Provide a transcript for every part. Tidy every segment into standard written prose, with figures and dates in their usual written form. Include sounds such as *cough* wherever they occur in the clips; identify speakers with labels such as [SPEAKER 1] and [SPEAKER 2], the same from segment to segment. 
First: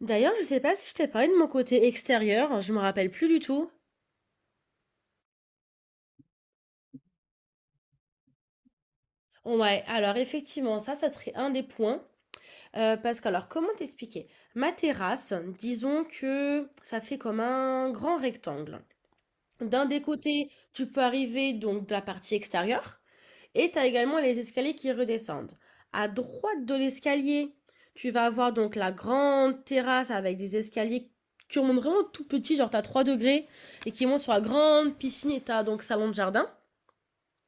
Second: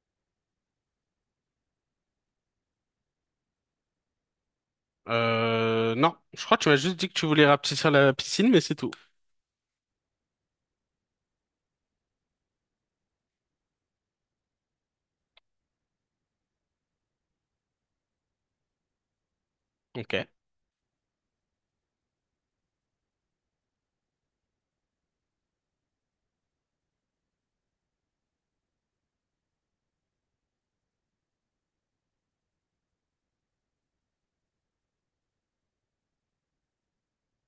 [SPEAKER 1] D'ailleurs, je sais pas si je t'ai parlé de mon côté extérieur, je me rappelle plus du tout.
[SPEAKER 2] Non, je crois que tu m'as juste dit que tu voulais rapetisser la piscine, mais c'est tout.
[SPEAKER 1] Ouais, alors effectivement, ça serait un des points. Parce que, alors, comment t'expliquer? Ma terrasse, disons que ça fait comme un grand rectangle. D'un des
[SPEAKER 2] Ok,
[SPEAKER 1] côtés, tu peux arriver donc de la partie extérieure et tu as également les escaliers qui redescendent. À droite de l'escalier, tu vas avoir donc la grande terrasse avec des escaliers qui montent vraiment tout petits, genre tu as 3 degrés et qui montent sur la grande piscine et tu as donc salon de jardin.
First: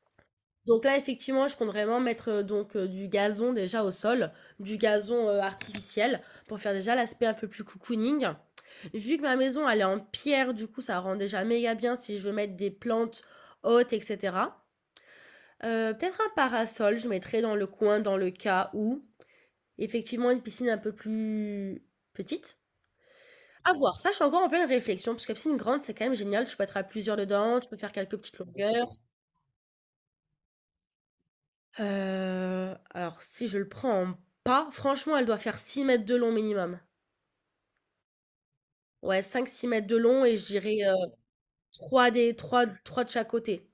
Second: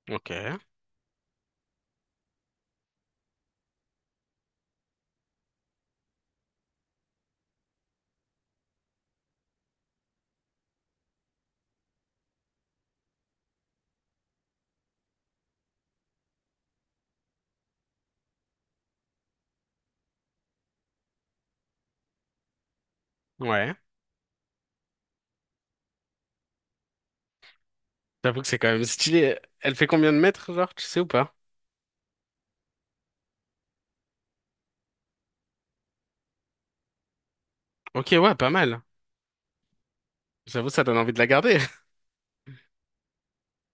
[SPEAKER 2] ok,
[SPEAKER 1] Donc là, effectivement, je compte vraiment mettre donc du gazon déjà au sol, du gazon artificiel pour faire déjà l'aspect un peu plus cocooning. Vu que ma maison elle est en pierre, du coup, ça rend déjà méga bien si je veux mettre des plantes hautes, etc. Peut-être un parasol, je mettrai dans le coin dans le cas où effectivement une piscine un peu plus petite. À
[SPEAKER 2] ouais.
[SPEAKER 1] voir, ça je suis encore en pleine réflexion parce que la piscine grande c'est quand même génial, tu peux être à plusieurs dedans, tu peux faire quelques petites
[SPEAKER 2] J'avoue que c'est quand même
[SPEAKER 1] longueurs.
[SPEAKER 2] stylé. Elle fait combien de mètres, genre, tu sais ou pas?
[SPEAKER 1] Alors si je le prends en pas, franchement, elle doit faire 6 mètres de long minimum.
[SPEAKER 2] Ok, ouais, pas mal.
[SPEAKER 1] Ouais, cinq six mètres de long et je
[SPEAKER 2] J'avoue,
[SPEAKER 1] dirais,
[SPEAKER 2] ça donne envie de la garder. *laughs*
[SPEAKER 1] 3 des 3 3 de chaque côté.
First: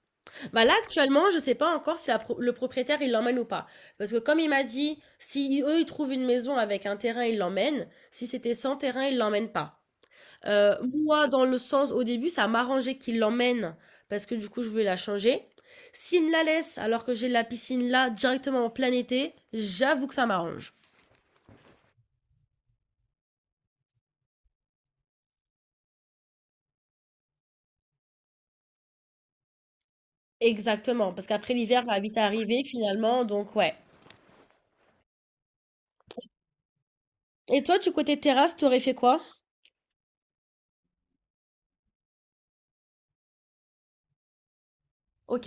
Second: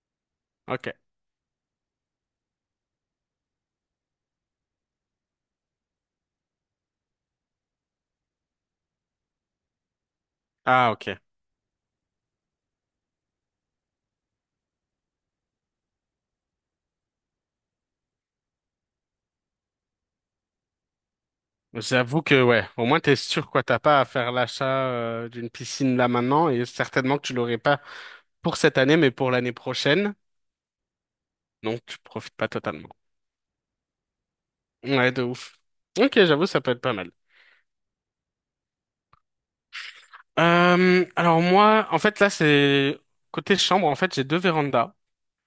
[SPEAKER 1] Bah, là,
[SPEAKER 2] Ok.
[SPEAKER 1] actuellement, je sais pas encore si la pro le propriétaire, il l'emmène ou pas. Parce que comme il m'a dit, si eux, ils trouvent une maison avec un terrain, ils l'emmènent. Si c'était sans terrain, ils l'emmènent pas. Heu,
[SPEAKER 2] Ah, ok.
[SPEAKER 1] Moi, dans le sens, au début, ça m'arrangeait qu'ils l'emmènent parce que, du coup, je voulais la changer. S'ils me la laissent alors que j'ai la piscine là, directement en plein été, j'avoue que ça m'arrange.
[SPEAKER 2] J'avoue que, ouais, au moins t'es sûr, quoi, t'as pas à faire l'achat d'une piscine là maintenant, et certainement que tu l'aurais pas pour cette année, mais pour l'année prochaine.
[SPEAKER 1] Exactement, parce qu'après
[SPEAKER 2] Donc,
[SPEAKER 1] l'hiver
[SPEAKER 2] tu
[SPEAKER 1] va vite
[SPEAKER 2] profites pas
[SPEAKER 1] arriver
[SPEAKER 2] totalement.
[SPEAKER 1] finalement, donc ouais.
[SPEAKER 2] Ouais, de ouf. Ok, j'avoue, ça peut être pas mal.
[SPEAKER 1] Et toi, du côté terrasse, tu aurais fait quoi?
[SPEAKER 2] Alors moi, en fait là c'est côté chambre, en fait j'ai 2 vérandas
[SPEAKER 1] Ok.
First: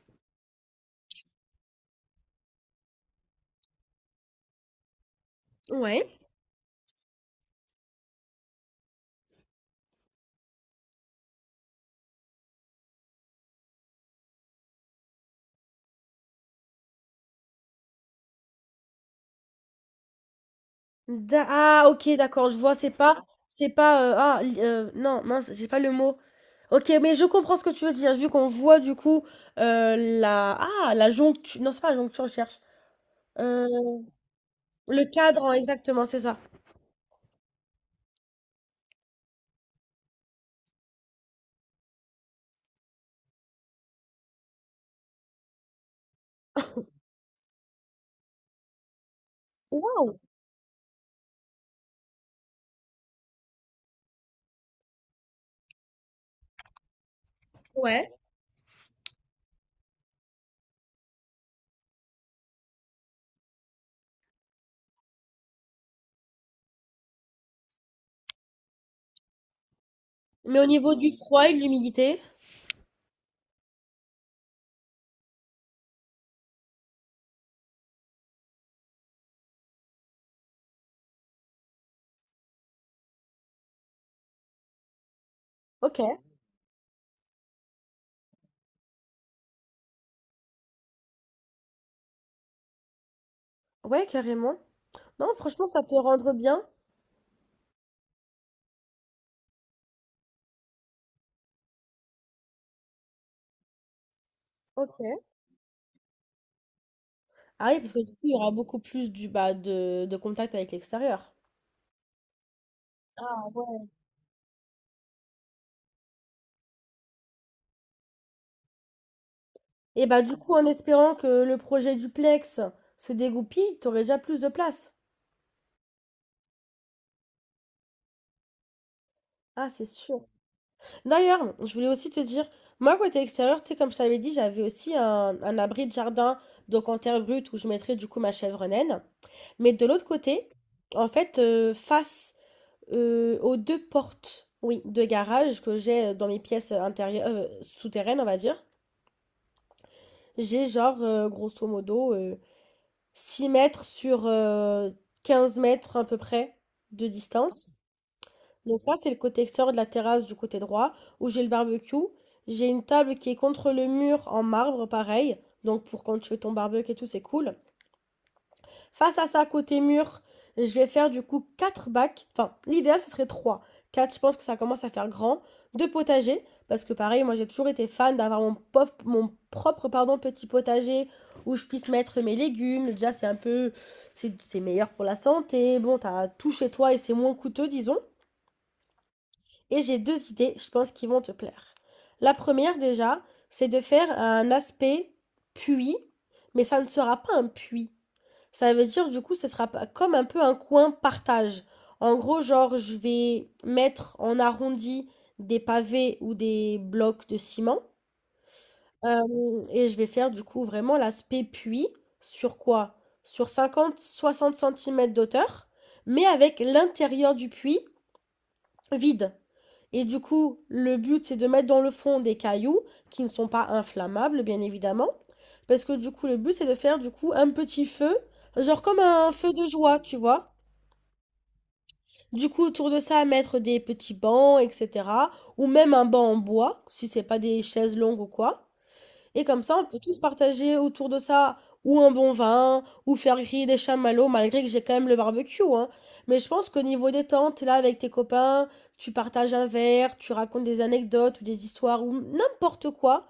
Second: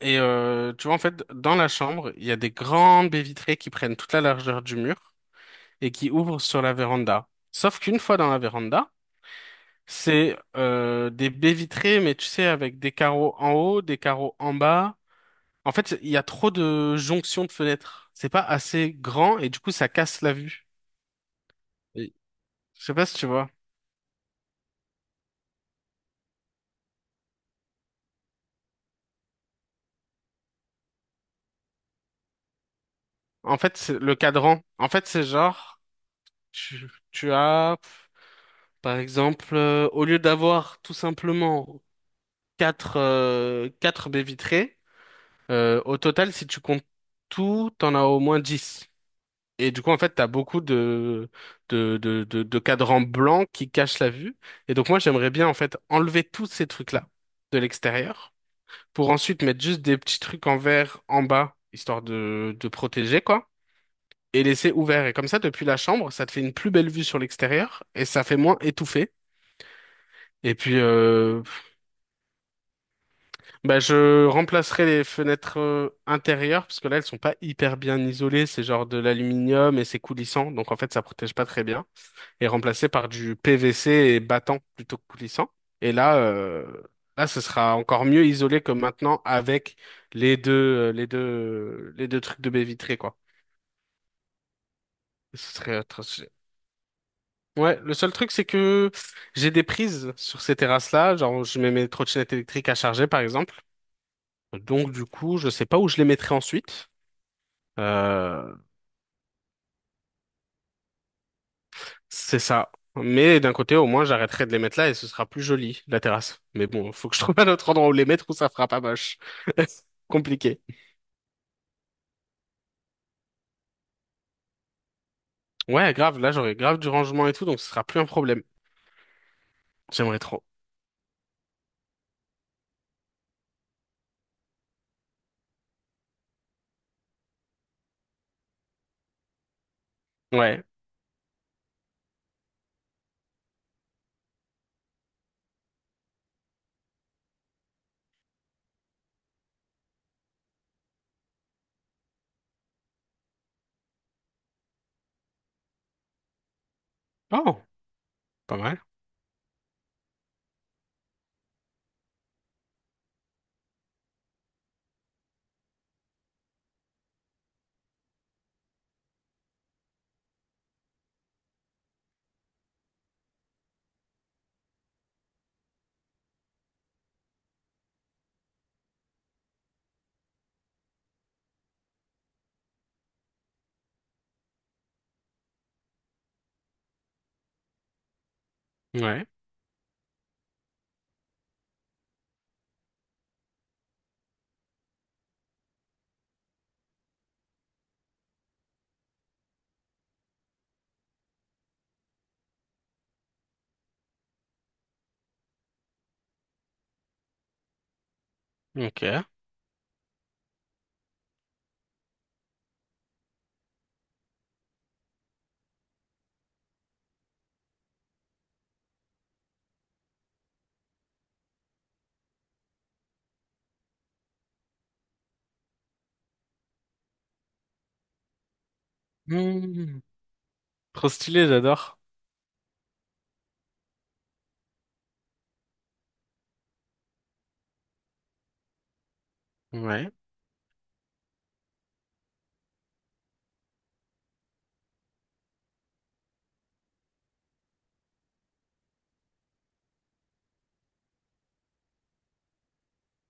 [SPEAKER 2] et tu vois en fait dans la chambre il y a des grandes baies vitrées qui prennent toute la largeur du mur et
[SPEAKER 1] Ouais.
[SPEAKER 2] qui ouvrent sur la véranda. Sauf qu'une fois dans la véranda, c'est des baies vitrées mais tu sais avec des carreaux en haut, des carreaux en bas. En fait il y a trop de jonctions de fenêtres. C'est pas assez grand et du coup ça casse la vue.
[SPEAKER 1] Ah, ok,
[SPEAKER 2] Et-
[SPEAKER 1] d'accord, je vois,
[SPEAKER 2] Je
[SPEAKER 1] c'est
[SPEAKER 2] sais pas si
[SPEAKER 1] pas,
[SPEAKER 2] tu vois.
[SPEAKER 1] c'est pas, ah, non, mince, j'ai pas le mot. Ok, mais je comprends ce que tu veux dire, vu qu'on voit du coup la joncture, non, c'est pas la joncture, je cherche.
[SPEAKER 2] En
[SPEAKER 1] Euh,
[SPEAKER 2] fait c'est le cadran. En
[SPEAKER 1] le
[SPEAKER 2] fait c'est
[SPEAKER 1] cadre,
[SPEAKER 2] genre
[SPEAKER 1] exactement, c'est ça.
[SPEAKER 2] tu, tu as Par exemple, au lieu d'avoir tout simplement quatre quatre baies vitrées, au total, si tu comptes tout, t'en as au moins 10. Et du coup, en fait,
[SPEAKER 1] Waouh!
[SPEAKER 2] t'as beaucoup de cadrans blancs qui cachent la vue. Et donc, moi, j'aimerais bien, en fait, enlever tous ces trucs-là de
[SPEAKER 1] Ouais.
[SPEAKER 2] l'extérieur pour ensuite mettre juste des petits trucs en verre en bas, histoire de protéger, quoi. Et laisser ouvert. Et comme ça, depuis la chambre, ça te fait une plus belle vue sur l'extérieur et ça fait moins étouffé. Et
[SPEAKER 1] Mais au
[SPEAKER 2] puis,
[SPEAKER 1] niveau du froid et de l'humidité?
[SPEAKER 2] bah, je remplacerai les fenêtres intérieures parce que là, elles sont pas hyper bien isolées. C'est genre de l'aluminium et c'est coulissant. Donc, en fait, ça protège pas très bien. Et remplacer par du PVC et battant plutôt que coulissant. Et
[SPEAKER 1] Ok.
[SPEAKER 2] là, euh, là, ce sera encore mieux isolé que maintenant avec les deux trucs de baie vitrée, quoi.
[SPEAKER 1] Ouais, carrément. Non,
[SPEAKER 2] Et ce
[SPEAKER 1] franchement,
[SPEAKER 2] serait
[SPEAKER 1] ça peut
[SPEAKER 2] atroce.
[SPEAKER 1] rendre bien.
[SPEAKER 2] Ouais, le seul truc, c'est que j'ai des prises sur ces terrasses-là. Genre, je mets mes trottinettes électriques à charger, par exemple. Donc,
[SPEAKER 1] Ok.
[SPEAKER 2] du coup, je sais pas où je les mettrai ensuite.
[SPEAKER 1] Ah oui, parce que du coup, il y aura
[SPEAKER 2] Euh,
[SPEAKER 1] beaucoup plus bah, de contact avec l'extérieur.
[SPEAKER 2] c'est ça. Mais
[SPEAKER 1] Ah
[SPEAKER 2] d'un côté,
[SPEAKER 1] ouais.
[SPEAKER 2] au moins, j'arrêterai de les mettre là et ce sera plus joli, la terrasse. Mais bon, faut que je *laughs* trouve un autre endroit où les mettre où ça fera pas moche.
[SPEAKER 1] Et
[SPEAKER 2] *laughs*
[SPEAKER 1] bah du coup,
[SPEAKER 2] Compliqué.
[SPEAKER 1] en espérant que le projet duplex se dégoupille, t'aurais déjà plus de place.
[SPEAKER 2] Ouais, grave, là, j'aurai grave du rangement et tout, donc ce sera plus un problème.
[SPEAKER 1] Ah, c'est
[SPEAKER 2] J'aimerais
[SPEAKER 1] sûr.
[SPEAKER 2] trop.
[SPEAKER 1] D'ailleurs, je voulais aussi te dire, moi, côté extérieur, tu sais, comme je t'avais dit, j'avais aussi un abri de jardin, donc en terre brute, où je mettrais du coup ma chèvre naine. Mais de l'autre côté,
[SPEAKER 2] Ouais.
[SPEAKER 1] en fait, face aux deux portes, oui, de garage que j'ai dans mes pièces intérieures, souterraines, on va dire, j'ai genre, grosso modo, 6 mètres sur 15 mètres à peu près de
[SPEAKER 2] Oh,
[SPEAKER 1] distance.
[SPEAKER 2] pas
[SPEAKER 1] Donc
[SPEAKER 2] mal.
[SPEAKER 1] ça, c'est le côté extérieur de la terrasse du côté droit, où j'ai le barbecue. J'ai une table qui est contre le mur en marbre, pareil. Donc pour quand tu fais ton barbecue et tout, c'est cool. Face à ça, côté mur, je vais faire du coup 4 bacs. Enfin, l'idéal, ce serait 3, 4. Je pense que ça commence à faire grand. Deux potagers, parce que pareil, moi j'ai toujours été fan d'avoir mon propre pardon, petit potager où je puisse mettre mes légumes. Déjà, c'est un peu. C'est meilleur pour la santé. Bon, t'as tout chez toi et c'est moins coûteux, disons.
[SPEAKER 2] Ouais.
[SPEAKER 1] Et j'ai deux idées, je pense, qui vont te plaire. La première, déjà, c'est de faire un aspect puits, mais ça ne sera pas un puits. Ça veut dire, du coup, ce sera pas- comme un peu un coin partage. En gros, genre, je vais mettre en arrondi des pavés ou des blocs de ciment.
[SPEAKER 2] Ok.
[SPEAKER 1] Et je vais faire, du coup, vraiment l'aspect puits. Sur quoi? Sur 50-60 centimètres d'hauteur, mais avec l'intérieur du puits vide. Et du coup, le but, c'est de mettre dans le fond des cailloux qui ne sont pas inflammables, bien évidemment. Parce que du coup, le but, c'est de faire du coup un petit feu, genre comme un feu de joie,
[SPEAKER 2] Hmm.
[SPEAKER 1] tu vois.
[SPEAKER 2] Trop stylé, j'adore.
[SPEAKER 1] Du coup, autour de ça, mettre des petits bancs, etc. Ou même un banc en bois, si c'est pas des chaises longues ou quoi. Et comme ça, on peut
[SPEAKER 2] Ouais.
[SPEAKER 1] tous partager autour de ça ou un bon vin, ou faire griller des chamallows, malgré que j'ai quand même le barbecue, hein. Mais je pense qu'au niveau des tentes, t'es là avec tes copains, tu partages un verre, tu racontes des anecdotes ou des histoires ou n'importe quoi.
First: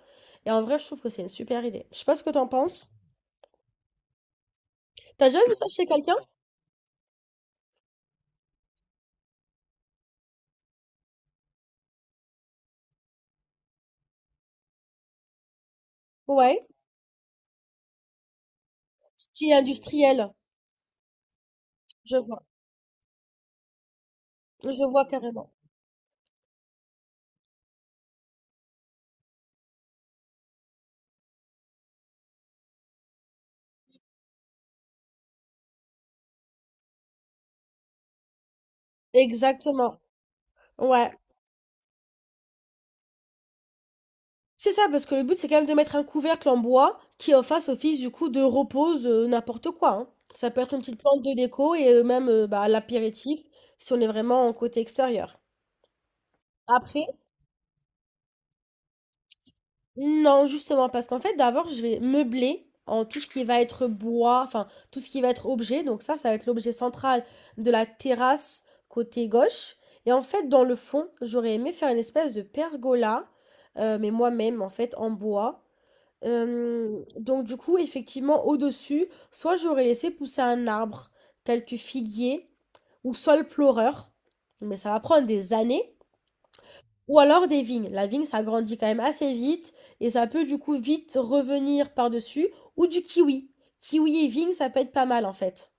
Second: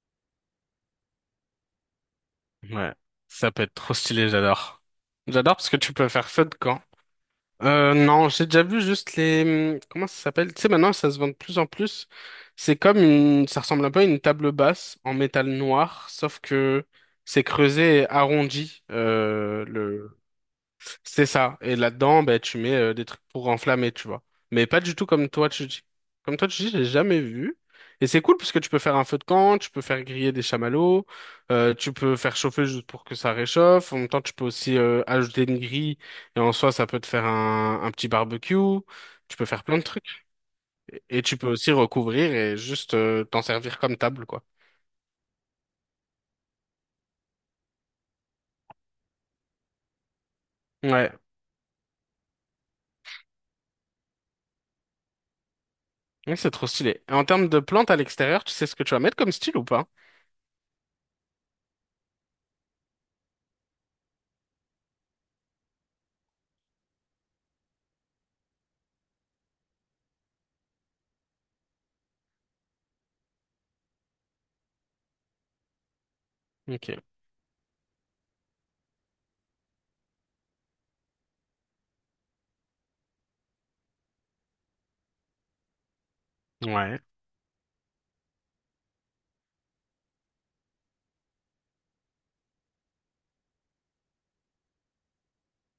[SPEAKER 1] Et en vrai, je trouve que c'est une super idée. Je sais pas ce que t'en penses.
[SPEAKER 2] Ouais. Ça peut être trop stylé, j'adore.
[SPEAKER 1] T'as déjà vu
[SPEAKER 2] J'adore
[SPEAKER 1] ça
[SPEAKER 2] parce que
[SPEAKER 1] chez
[SPEAKER 2] tu peux
[SPEAKER 1] quelqu'un?
[SPEAKER 2] faire feu de camp. Non, j'ai déjà vu juste les… Comment ça s'appelle? Tu sais, maintenant, ça se vend de plus en plus. C'est comme une… Ça ressemble un peu à une table basse en métal noir, sauf
[SPEAKER 1] Ouais.
[SPEAKER 2] que c'est creusé et arrondi,
[SPEAKER 1] Style
[SPEAKER 2] le…
[SPEAKER 1] industriel.
[SPEAKER 2] C'est ça. Et
[SPEAKER 1] Je
[SPEAKER 2] là-dedans, ben,
[SPEAKER 1] vois.
[SPEAKER 2] tu mets des trucs pour enflammer, tu vois. Mais pas
[SPEAKER 1] Je
[SPEAKER 2] du
[SPEAKER 1] vois
[SPEAKER 2] tout comme toi,
[SPEAKER 1] carrément.
[SPEAKER 2] tu dis. Comme toi, tu dis, j'ai jamais vu. Et c'est cool parce que tu peux faire un feu de camp, tu peux faire griller des chamallows, tu peux faire chauffer juste pour que ça réchauffe. En même temps, tu peux aussi ajouter une grille et en soi, ça peut te faire un petit barbecue. Tu peux faire plein de
[SPEAKER 1] Exactement.
[SPEAKER 2] trucs.
[SPEAKER 1] Ouais.
[SPEAKER 2] Et tu peux aussi recouvrir et juste t'en servir comme table, quoi.
[SPEAKER 1] C'est ça, parce que le but, c'est quand même de mettre un couvercle en bois qui en fasse office du coup de repose, n'importe quoi, hein. Ça peut être une petite
[SPEAKER 2] Ouais.
[SPEAKER 1] plante de déco et même, bah, l'apéritif si on est vraiment en côté extérieur.
[SPEAKER 2] Ouais, c'est trop stylé.
[SPEAKER 1] Après
[SPEAKER 2] Et en termes de plantes à l'extérieur, tu sais ce que tu vas mettre comme style ou pas?
[SPEAKER 1] non, justement, parce qu'en fait, d'abord, je vais meubler en tout ce qui va être bois, enfin, tout ce qui va être objet, donc ça va être l'objet central de la terrasse côté gauche et en fait, dans le fond, j'aurais aimé faire une espèce de pergola, mais moi-même, en fait, en bois.
[SPEAKER 2] Ok.
[SPEAKER 1] Donc du coup, effectivement, au-dessus, soit j'aurais laissé pousser un arbre, tel que figuier ou saule pleureur, mais ça va prendre des années,
[SPEAKER 2] Ouais.
[SPEAKER 1] ou alors des vignes. La vigne, ça grandit quand même assez vite et ça peut du coup vite revenir par-dessus, ou du kiwi. Kiwi et vigne, ça peut être pas mal en fait.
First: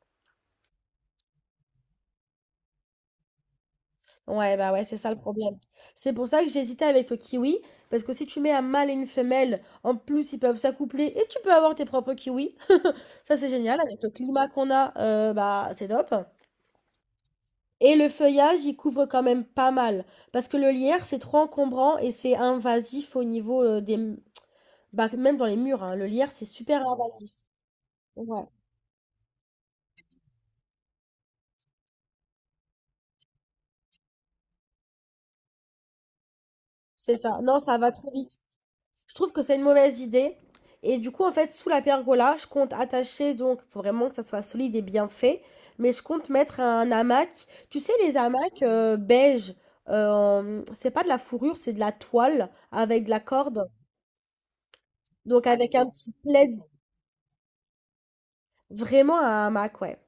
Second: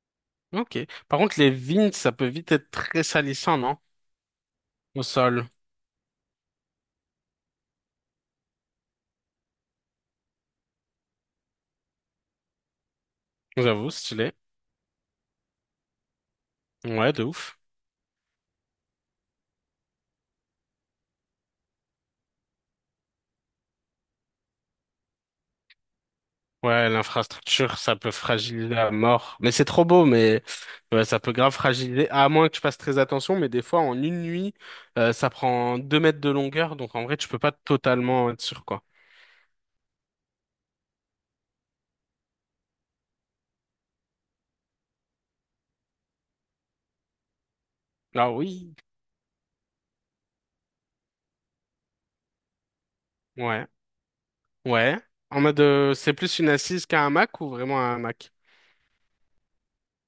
[SPEAKER 2] Ok. Par contre, les vignes, ça peut vite être très salissant, non?
[SPEAKER 1] Ouais, bah ouais, c'est
[SPEAKER 2] Au
[SPEAKER 1] ça le
[SPEAKER 2] sol.
[SPEAKER 1] problème. C'est pour ça que j'hésitais avec le kiwi, parce que si tu mets un mâle et une femelle, en plus ils peuvent s'accoupler et tu peux avoir tes propres kiwis. *laughs* Ça c'est génial,
[SPEAKER 2] J'avoue,
[SPEAKER 1] avec le
[SPEAKER 2] stylé.
[SPEAKER 1] climat qu'on a, bah c'est top.
[SPEAKER 2] Ouais, de ouf.
[SPEAKER 1] Et le feuillage, il couvre quand même pas mal, parce que le lierre, c'est trop encombrant et c'est invasif au niveau des... Bah, même dans les murs, hein, le lierre, c'est super
[SPEAKER 2] Ouais,
[SPEAKER 1] invasif.
[SPEAKER 2] l'infrastructure, ça peut
[SPEAKER 1] Ouais,
[SPEAKER 2] fragiliser à mort. Mais c'est trop beau, mais ouais, ça peut grave fragiliser, à moins que tu fasses très attention. Mais des fois, en une nuit, ça prend 2 mètres de longueur. Donc, en
[SPEAKER 1] c'est
[SPEAKER 2] vrai, tu peux
[SPEAKER 1] ça.
[SPEAKER 2] pas
[SPEAKER 1] Non, ça va trop
[SPEAKER 2] totalement
[SPEAKER 1] vite.
[SPEAKER 2] être sûr, quoi.
[SPEAKER 1] Je trouve que c'est une mauvaise idée. Et du coup, en fait, sous la pergola, je compte attacher, donc, il faut vraiment que ça soit solide et bien fait. Mais je compte mettre un hamac. Tu sais, les
[SPEAKER 2] Ah
[SPEAKER 1] hamacs
[SPEAKER 2] oui.
[SPEAKER 1] beige, c'est pas de la fourrure, c'est de la toile avec de la
[SPEAKER 2] Ouais.
[SPEAKER 1] corde.
[SPEAKER 2] Ouais. En
[SPEAKER 1] Donc,
[SPEAKER 2] mode,
[SPEAKER 1] avec un petit
[SPEAKER 2] c'est plus une
[SPEAKER 1] plaid,
[SPEAKER 2] assise qu'un hamac ou vraiment un hamac?
[SPEAKER 1] vraiment un hamac, ouais.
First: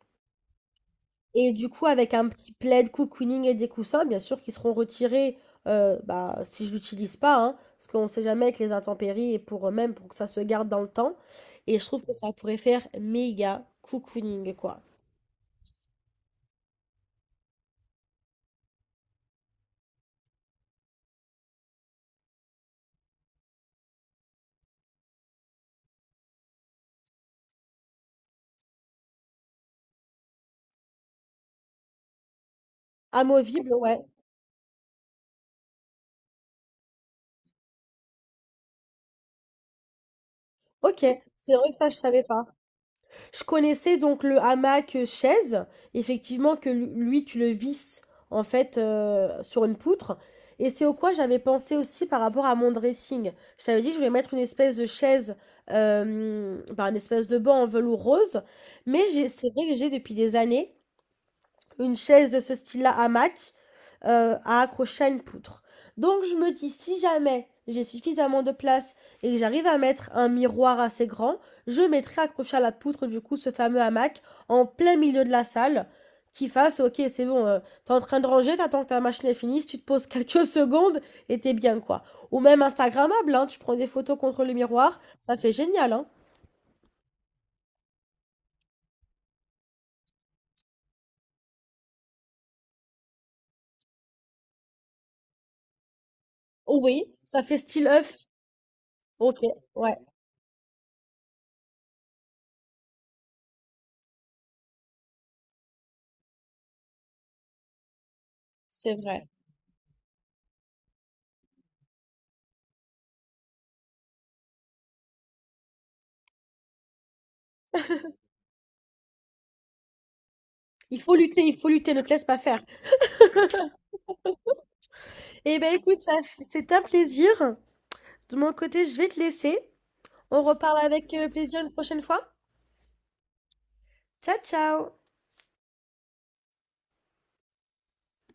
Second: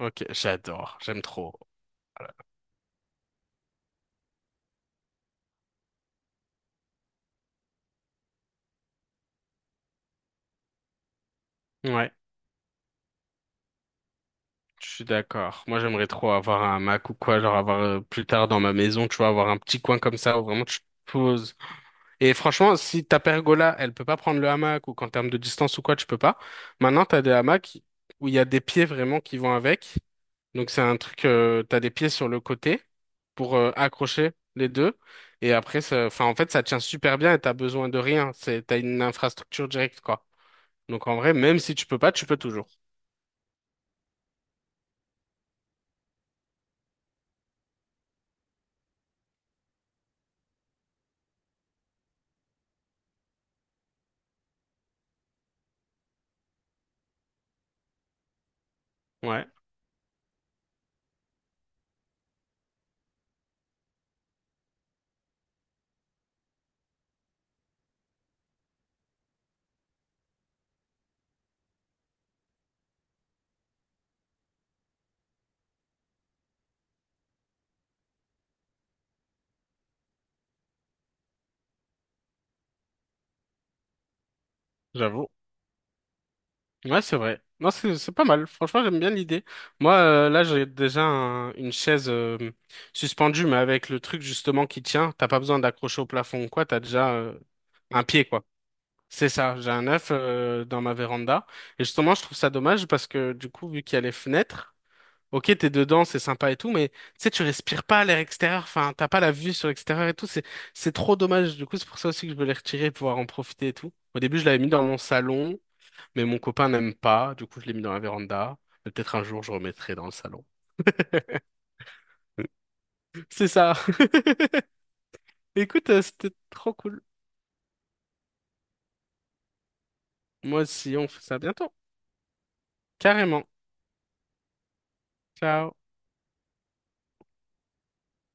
[SPEAKER 2] Ok, j'adore. J'aime trop.
[SPEAKER 1] Et du coup, avec un petit plaid, cocooning et des coussins, bien sûr, qui seront retirés bah, si je l'utilise pas, hein, parce qu'on ne sait jamais avec les intempéries et pour eux même pour que ça se garde dans le temps. Et je trouve
[SPEAKER 2] Ouais.
[SPEAKER 1] que ça pourrait faire méga cocooning, quoi.
[SPEAKER 2] Je suis d'accord. Moi, j'aimerais trop avoir un Mac ou quoi, genre avoir plus tard dans ma maison, tu vois, avoir un petit coin comme ça où vraiment tu te poses. Et franchement, si ta pergola, elle peut pas prendre le hamac ou qu'en termes de distance ou quoi, tu peux pas. Maintenant, t'as des hamacs où il y a des pieds vraiment qui vont avec. Donc c'est un truc, t'as des pieds sur le côté pour
[SPEAKER 1] Amovible, ouais.
[SPEAKER 2] accrocher les deux. Et après, enfin, en fait, ça tient super bien et t'as besoin de rien. C'est, t'as une infrastructure directe, quoi.
[SPEAKER 1] Ok,
[SPEAKER 2] Donc en vrai,
[SPEAKER 1] c'est
[SPEAKER 2] même
[SPEAKER 1] vrai
[SPEAKER 2] si
[SPEAKER 1] que
[SPEAKER 2] tu
[SPEAKER 1] ça, je
[SPEAKER 2] peux pas,
[SPEAKER 1] savais
[SPEAKER 2] tu peux
[SPEAKER 1] pas.
[SPEAKER 2] toujours.
[SPEAKER 1] Je connaissais donc le hamac chaise, effectivement que lui tu le visses en fait sur une poutre. Et c'est au quoi j'avais pensé aussi par rapport à mon dressing. Je t'avais dit que je voulais mettre une espèce de chaise, bah, une espèce de banc en velours rose.
[SPEAKER 2] Ouais,
[SPEAKER 1] C'est vrai que j'ai depuis des années une chaise de ce style-là, hamac, à accrocher à une poutre. Donc je me dis, si jamais j'ai suffisamment de place et que j'arrive à mettre un miroir assez grand, je mettrai accroché à la poutre, du coup, ce fameux hamac en plein milieu de la salle qui fasse, ok, c'est bon, t'es en train de ranger, t'attends que ta machine est finie, si tu te poses *laughs* quelques secondes et t'es bien, quoi. Ou même Instagrammable, hein, tu prends des photos contre le miroir,
[SPEAKER 2] j'avoue.
[SPEAKER 1] ça fait génial, hein.
[SPEAKER 2] Ouais, c'est vrai. Non, c'est pas mal. Franchement, j'aime bien l'idée. Moi, là, j'ai déjà une chaise suspendue, mais avec le truc justement qui tient. T'as pas besoin d'accrocher au plafond ou quoi. T'as
[SPEAKER 1] Oh oui,
[SPEAKER 2] déjà
[SPEAKER 1] ça fait style
[SPEAKER 2] un
[SPEAKER 1] œuf.
[SPEAKER 2] pied, quoi. C'est
[SPEAKER 1] Ok,
[SPEAKER 2] ça. J'ai un
[SPEAKER 1] ouais,
[SPEAKER 2] œuf dans ma véranda. Et justement, je trouve ça dommage parce que du coup, vu qu'il y a les fenêtres. Ok, t'es dedans, c'est sympa et tout, mais tu sais, tu respires pas à l'air extérieur, enfin,
[SPEAKER 1] c'est
[SPEAKER 2] t'as pas
[SPEAKER 1] vrai.
[SPEAKER 2] la vue sur l'extérieur et tout, c'est trop dommage. Du coup, c'est pour ça aussi que je veux les retirer et pouvoir en profiter et tout. Au début, je l'avais mis dans mon salon, mais mon copain n'aime pas, du coup, je l'ai mis dans la véranda. Mais peut-être un jour, je remettrai dans le salon.
[SPEAKER 1] Il faut lutter, ne te laisse pas faire.
[SPEAKER 2] *laughs* C'est ça. *laughs*
[SPEAKER 1] Eh ben
[SPEAKER 2] Écoute,
[SPEAKER 1] écoute, ça,
[SPEAKER 2] c'était
[SPEAKER 1] c'est
[SPEAKER 2] trop
[SPEAKER 1] un
[SPEAKER 2] cool.
[SPEAKER 1] plaisir. De mon côté, je vais te laisser. On
[SPEAKER 2] Moi
[SPEAKER 1] reparle
[SPEAKER 2] aussi, on
[SPEAKER 1] avec
[SPEAKER 2] fait ça
[SPEAKER 1] plaisir une
[SPEAKER 2] bientôt.
[SPEAKER 1] prochaine fois.
[SPEAKER 2] Carrément.
[SPEAKER 1] Ciao, ciao!
[SPEAKER 2] Ciao.